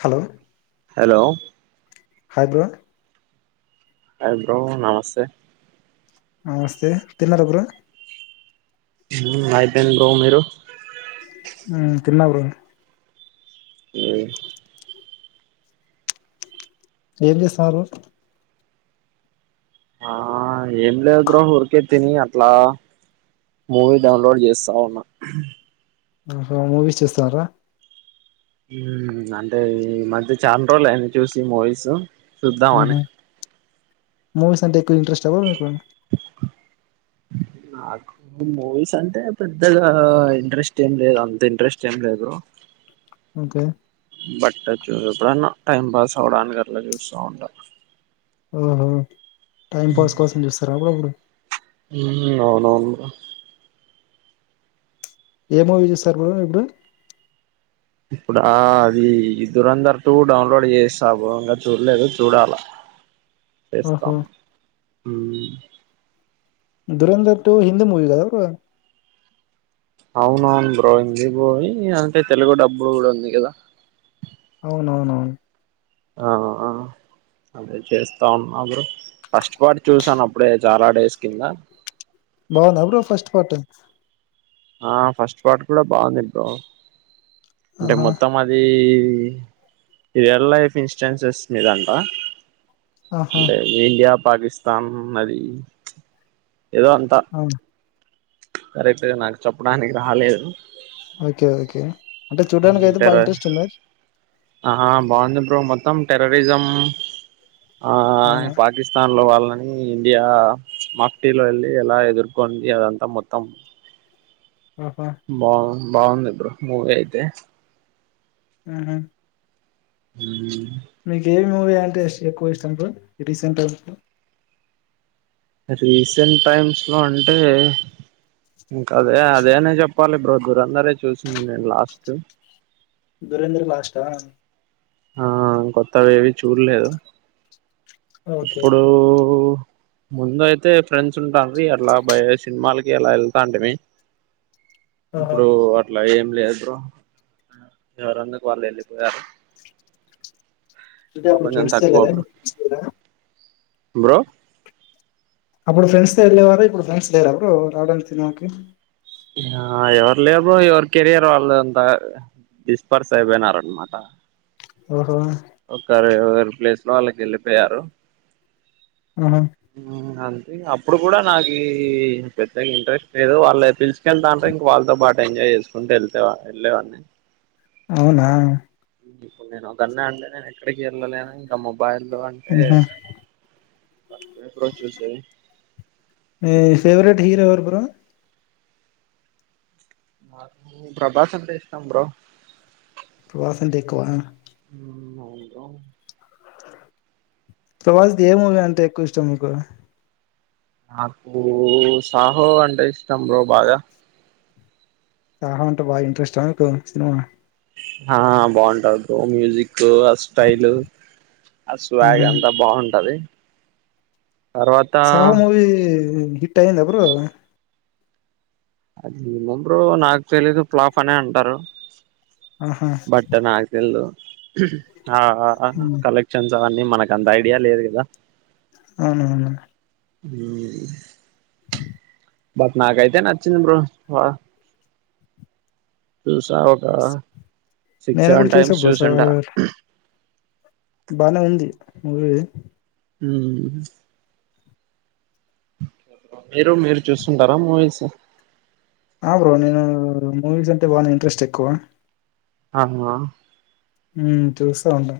Hello hello hi bro hi bro నమస్తే నమస్తే తిన్నారా బ్రో హు అయిపోయింది బ్రో మీరు మ్ తిన్న బ్రో ఏ ఏం చేస్తారు ఆ ఏం లేదు బ్రో ఊరికే తిని అట్లా మూవీ డౌన్లోడ్ చేస్తా ఉన్నా ఆహా మూవీస్ చూస్తున్నారా మ్ అంటే ఈ మధ్య చాన్ రోజులు అయ్యింది చూసి మూవీస్ మ్మ్ చూద్దామని మూవీస్ అంటే ఎక్కువ ఇంట్రెస్ట్ బ్రో మీకు నాకు మూవీస్ అంటే పెద్దగా ఇంట్రెస్ట్ ఏం లేదు అంత ఇంట్రెస్ట్ ఏం లేదు ఓకే బట్ ఎప్పుడు టైం పాస్ అవడానికి అట్లా చుస్తా ఉంటా ఆహ టైం పాస్ కోసం చూస్తారు అప్పుడప్పుడు ఉ అవునవును ఏం మూవీ చూస్తారు బ్రో ఇప్పుడు ఇప్పుడు అది దరందర్ టూ డౌన్లోడ్ చేస ఇంకా చూడలేదు చూడాలా ఓహో చేస్తాము దురంధర్ టు హిందీ మూవీ అదా అవున అవును బ్రో హిందీ బయి అంటే తెలుగు డబ్బులు కూడా ఉంది కదా అవునవునవు ఆ అదే చేస్తా ఉన్నాప్పురు ఫస్ట్ పాటు చూసాను అప్పుడే చాలా డేస్ కింద బాగున్నా బ్ర ఫస్ట్ పట్ ఆ ఫస్ట్ పాట్ కూడా బాగుంది బ్రో అంటే ఆహా మొత్తం అది రియల్ లైఫ్ ఇన్స్టూరెన్స్ వస్తుందిదంట ఆహా అంటే ఇడియా పాకిస్తాన్ నది ఏదో అంత అవును కరెక్ట్ నాకు చెప్పడానికి రాలేదు ఓకే ఓకే అంటే చూడ్డానికి అయితే బాగా ర్ ఇంట్రెస్ట్ ఉందా ఆా బాగుంది బ్రో మొత్తం టెరరిజం ఆ అవునా పాకిస్తాన్ లో వాళ్ళ కానీ ఇండియా మాఫ్టీలో వెళ్ళి ఎలా ఎదుర్కొంది అదంతా మొత్తం ఆహా బాగుంద ఇద్ మూవ అయితే ఊహూ హ మీకు ఏమి మూవీ అంటే ఎక్కువ ఇష్టం ఇప్పుడు రీసెంట్ రీసెంట్ టైమ్స్ లో అంటే ఇంకా అదే అదే అనే చెప్పాలి బ్రో ద్దురందరే చూసింది నేను లాస్ట్ దురంధర్ లాష్ట ఆ కొత్తవి ఏవి చూడలేదు ఓకే ఇప్పుడు ముందు అయితే ఫ్రెండ్స్ ఉంటాండ్రి అట్లా భయ సినిమాలకి అలా వెళ్తాంటే మీ ఆహా! ఇప్పుడు అట్లా ఏం లేదు బ్రో, ఎవరి ఇండ్లకు వాళ్ళు వెళ్ళిపోయారు ఇప్పుడు కొంచెం ఫ్రండ్స్ తక్కువ బ్రో గ బ్రో ఇప్పుడు ఫ్రెండ్స్ త వెళ్లేేవారు ఇప్పుడు ఫ్రెండ్స్ లేరా బ్రో రావడానికి సినిమాకి ఆ ఎవరు లేరు బ్రో ఎవరు కెరయర్ వాళ్ళుంతా డిస్పర్స్ అయిపోయినార అనమాట ఓహో ఒకరి ఏవరీ ప్లేస్ లో వాళ్ళకి వెళ్ళిపోయారు ఆహా! అ అప్పుడు కూడా నాకు పెద్దగా ఇంట్రెస్ట్ లేదు వాళ్ళు పీల్చు కెళ్తా అంటే ఇంక వాళ్ళతో బాటు ఎంజాయ్ చేసుకుంటూ వెళ్తేవా వెళ్ళేవాడిని అవునా ఇప్పుడు నేను ఒక కన్నా అంటే నే ఎక్కడికి వెళ్ళలేను ఇంకా మబ్బ అబ్బాయిల్లో అంటే హుహు. బ్రో చూసేది మీ ఫేవరెట్ హీరో ఎవరు బ్రో నాకు ప్రభాస్ అంటే ఇష్టం బ్రో ప్రబాస్సంటే ఎక్కువ అంద ప్రభాస్ ది ఏ మూవీ అంటే ఎక్కువ ఇష్టం మీకు నాకు సాహో అంటే ఇష్టం బ్రో బాగా సాహో అంటే బాగా ఇంట్రెస్టా మీకు సినిమా ఆ బాగుంటారు బ్రో మ్యూజిక్ కు ఆ స్టైల్ ఆ స్వాగ్ ఆహా! అంతా బాగుంటది తర్వాత సాహో మూవి హిట్ అయిందా బ్రో అది ఏమో బ్రో నాకు తెలీదు ప్లాఫ్ అనే అంటారు ఆహా! బట్ నాకు తెలీదు ఆ హ్మ్. కలెక్షన్స్ అవన్నీ మనకు అంత ఐడియా లేదు కదా అవునవును. ఉ బట్ నాకైతే నాచ్చంది బ్రో స ఒక సిక్స్ నేను సెవెన్ కూడా చూసా టైమ్స్ బ్రో 'సాహో' చూసింటా బానే ఉంది మ మ్ మీరు మీరు చూస్తుంటారా మూవీస్ ఆ బ్రో నేను మూవీస్ అంటే బాగా ఇంట్రెస్ట్ ఎక్కువ ఆహా మ్ చూస్తా ఉంటా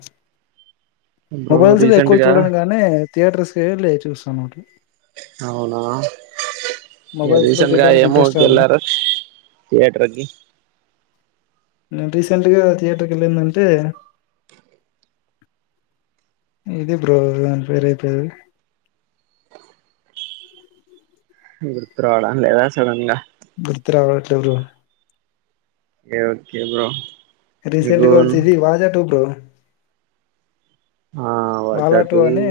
బ్రో మొబైల్స్ లో ఎక్కువ రీసెంట్గా చూడడం గాని థియేటర్స్ లే చూస్ జనోటి అవునా మొబైల్స్ లో రీసెంట్గా చూడ్డానికి ఎ మూవీ ఇంట్రెస్ట్ కి రాదు ఎల్లరు థియేటర్కి నేను రీసెంట్గా థియేటర్కి వెళ్ళిందంటే ఇది బ్రో అని పేరు గుర్తు రావడం లేదా సడన్ గా గుర్తురవట్లేదు bro okay okay bro recent మీకు గా వచ్చేది వాజా టూ బ్రో ఆ వాాలా వాచా టు టూ అని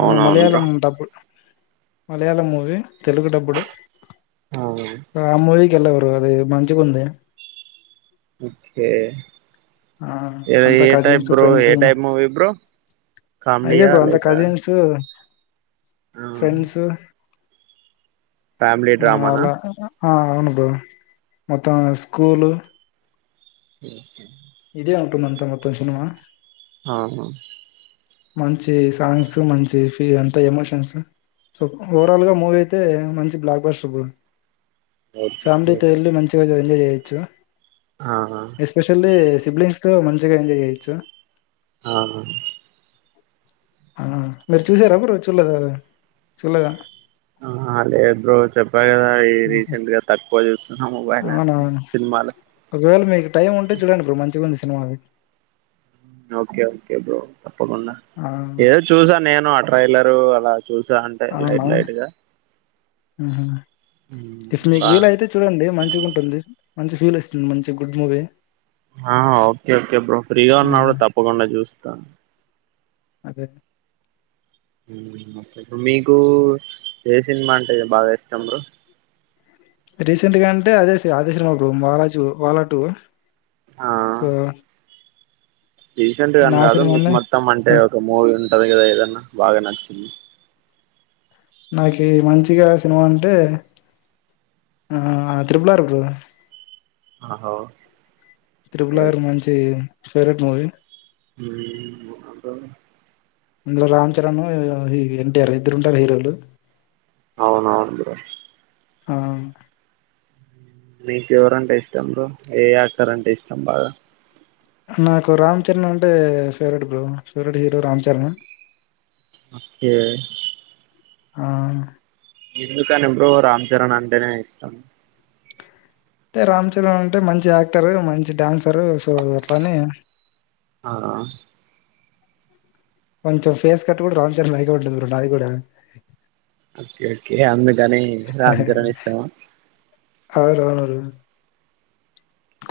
అవునవును బ్రో మలయాళం డబ్బు మలయాళం మూవీ తెలుగు డబ్బుడు అవు ఎల్లు బ్రో అది మంచిగుంది ఓకే ఆ అంతా ఏ టైప్ కజిన్స్ బ్రో ఫ్రెండ్స్ ఏ టైప్ ముూవీ బ్రో కామెడియా లేై ఫ్రెండ్సు ఫ్యామిలీ డ్రామానా ఆ అవును బ్రో మొత్తం స్కూలు ఇదే ఉంటుంది అంతా మొత్తం సినిమా అవును మంచి సాంగ్స్ మంచి ఫీల్ అంతా ఎమోషన్స్ సో ఓవరాల్గా మూవీ అయితే మంచి బ్లాక్ బస్ట్ బ్రో ఫ్యామిలీ తో వెళ్ళి మంచిగా ఎంజాయ్ చ్చ ఎస్పెషల్లీ సిబ్లింగ్స్ తో మంచిగా ఎంజాయ్ చేయొచ్చు ఆ ఆ మీరు చూసార బ్రో చూడలేదా అది చూల్లేదా ఆహా లేదు బ్రో చెప్ కదా ఈ రీసెంట్ గా త పల్ అవున అవును ఒకవేళ మీకు టైం ఉంటే చూడండి బ్రో మంచిగుంది సి సినిమాది ఓకే ఓకే బ్రో తప్పకుండా ఆ! ఏదో చూసా నేను అ ట్రైలరు అలా చూసా అంటే అవునా లైట్ లైట్ గా ఇప్పుడు మీకు బా వీల అయితే చూడండి మంచి మంచిగా ఉంటుంది మంచి ఫీల్ వస్తుంది మంచి గుడ్ మూవీ ఆ ఓకే ఓకే బ్రో ఫ్రీగా ఆ! ఉన్నాప్పుడు తప్పకుండా చూస్తాను అదె మీకు ఏ సినిమా అంటే బాగా ఇష్టం బ్రో రీసెంట్ గా అంటే అదే సి అదే సినిమా బ్రో వాలా టు స రీసెంట్గాని కాదు మీకు సినిమానే మొత్తం ఆ! అంటే ఒక మూవీ ఉంటది కదా ఏదన్నా బాగా నచ్చింది నాకు మంచిగా సినిమా అంటే ఆ త్రిపులార్ బ్రో ఆహా త్రిరుపులారు మంచి ఫేవరెట్ మూవీ ఉమ్ అదా ఇందులో రామ్ చరణ్ ఎన్టీఆర్ ఇద్దరు ఉంటారు హీరోలు అవునవును బ్రో ఆ మీకు ఎవరంటే ఇష్టం బ్రో ఏ యాక్టరంటే ఇష్టం బాగా నాకు రామ్ చరణ్ అంటే favourite bro favourite hero Ram Charan okay ఆ ఎందుకని బ్రో రామ్ చరణ్ అంటేనే ఇష్టం అంటే రామ్ చరణ్ అంటే మంచి యాక్టరు మంచి డాన్సరు సో అట్లనీ ఆ ఆ కొంచెం ఫేస్ కట్ కూడా రామ్ చరణ్ లాగానే ఉంటది బ్రో నాది కూడా ఓకే ఓకే యా అందు కని రాంచరణ్ ఇష్టమా ఉమ్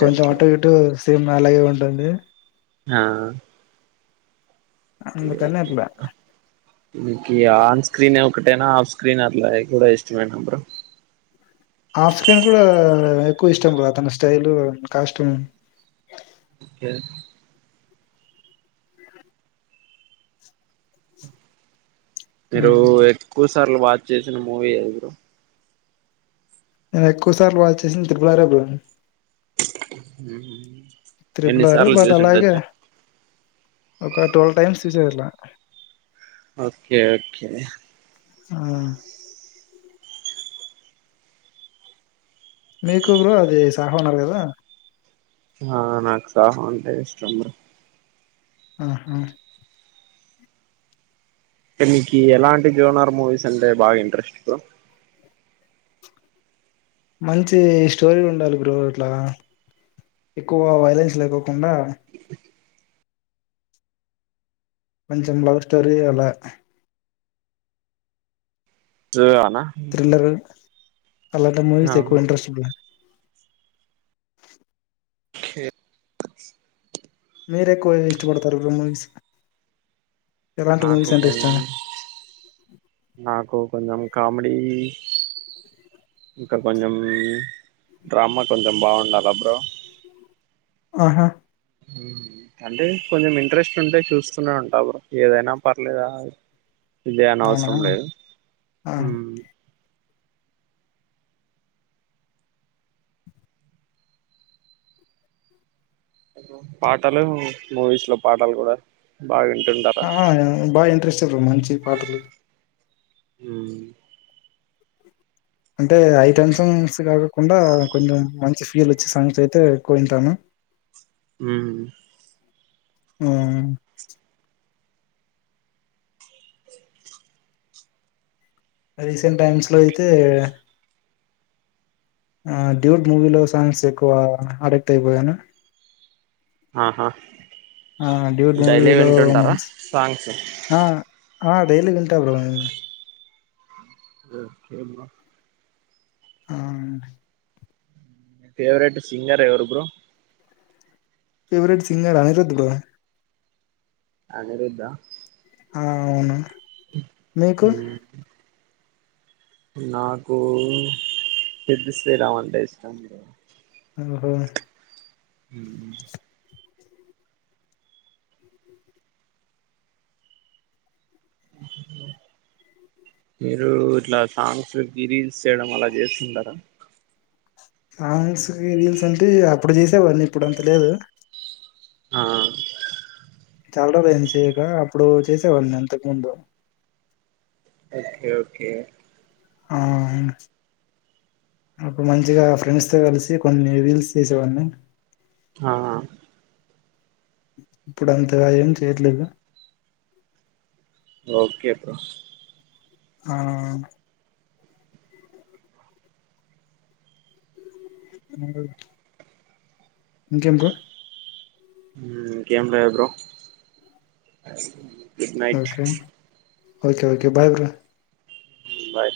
కొంచెం ఓకే ఆట గటు సినిేమ్న అలాగే ఉంటుంది ఆ అందు తనేర్లా ఇకు ఆన్ స్క్రీన్ ఒకటేనా ఆఫ్ స్క్రీన్ అట్లా కూడా ఇష్టమేనా బ్ర ఆఫ్ స్క్రీన్ కూడా ఎక్కువ ఇష్టం బతన స్టైల్ కాస్ట్యూమ్ ఓకే మీరు ఎకు సార్లు వాచ్ చేసిన మూవీ ఏది బ్రో నేను ఎక్కువ సార్లు వాచ్ చేసింది ట్రిబులారే బ్రో మ్మ్ త్రిబుల్ ఎన్ని ఆర్ సార్లు బట్ చూసిండచ్చు టువల్ టైమ్స్ చూసేదట్ల ఓకే ఓకే ఆ మీకు బ్రో అది సాహో అన్నారు కదా ఆ నాకు సాహో అంటే ఇష్టం ఆహా టే మీకి ఎలాంటి జోనార్ మూవీస్ అంటే బాగా ఇంట్రెస్ట్ మంచి స్టోరీ ఉండాలి బ్రో ఇట్లా ఎక్కువ వైలెన్స్ లేకోకుండా కొంచెం లవ్ స్టోరీ అలా సూ ఆ థ్రిల్లరు అలాంటి మూవీస్ ఎక్కువ ఇంట్రస్ట్ బ్రో ఏ మీరెక్కువ ఏది ఇష్టపడతారు బ్రో మూవీస్ ఎలాంటి నాకు మూవీస్ అంటే కొన్ ఇష్టం నాకు కొంచం కామెడీ ఇంకా కొంచెం డ్రామా కొంచెం బాగుండాల బ్రో ఆహా అంటే కొంచెం ఇంట్రెస్ట్ ఉంటే చూస్తూనే ఉంటా బ్ర ఏదైనా పర్లేదా ఇదే అనే అవునా అవసరం లేదు ఆ పాటలు మూవీస్ లో పాటలు కూడా బాగా వింటుంటారా ఆ బాగ ఇంట్రెస్ట్ రొమాంచి పాటలు మ్మ్ అంటే ఐటమ్ సాంగ్స్ కాకోకుండా కొంచెం మంచి ఫీల్ వచ్చే సాంగ్స్ అయితే ఎక్కువ వింటాను. హ్మ్మ్ ఆ రీసెంట్ టైమ్స్ లో అయితే ఆ డ్యూడ్ మూవీలో సాంగ్స్ ఎక్కువ అడిక్ట్ అయిపోయాను. ఆహా ఆ డ్యూడ్ డైలీ మూవీలో వింటుంటారా మంచి సాంగ్స్ ఆ ఆ డైలీ వింటా బ్రో నేను అ ఆ ఫేవరెట్ సింగర్ ఎవరు bro favourite singer Anirudh bro అనిరుద్దా ఆ అవును మీకు హ్మ్మ్ నాకు సిద్ది శ్రీరామంటే ఇష్టం ఓహో హ్మ్ మీరు ఇట్లా సాంగ్స్ గిరి స్ చేయడం అలా చేస్తుంటారా సాంగ్స్ రీల్స్ అంటే అప్పుడు చేసేవాడిని ఇప్పుడు అంత లేదు ఆ చాలా రోజులైంది చేయక అప్పుడు చేసేవాడిని అంతకు ముందు ఓకే ఓకే ఆ [inaudible] మంచిగా ఫ్రెండ్స్తో కలిసి కొన్ని రీల్స్ చేసేవాడిని ఆ ఇప్పుడు అంతగా ఏం చేయట్లేదు ఓకే బ్రో ఆ ఇంకేం కో ఊ ఇంకేం లేదు bro good night okay okay okay bye bro ఊ బాయ్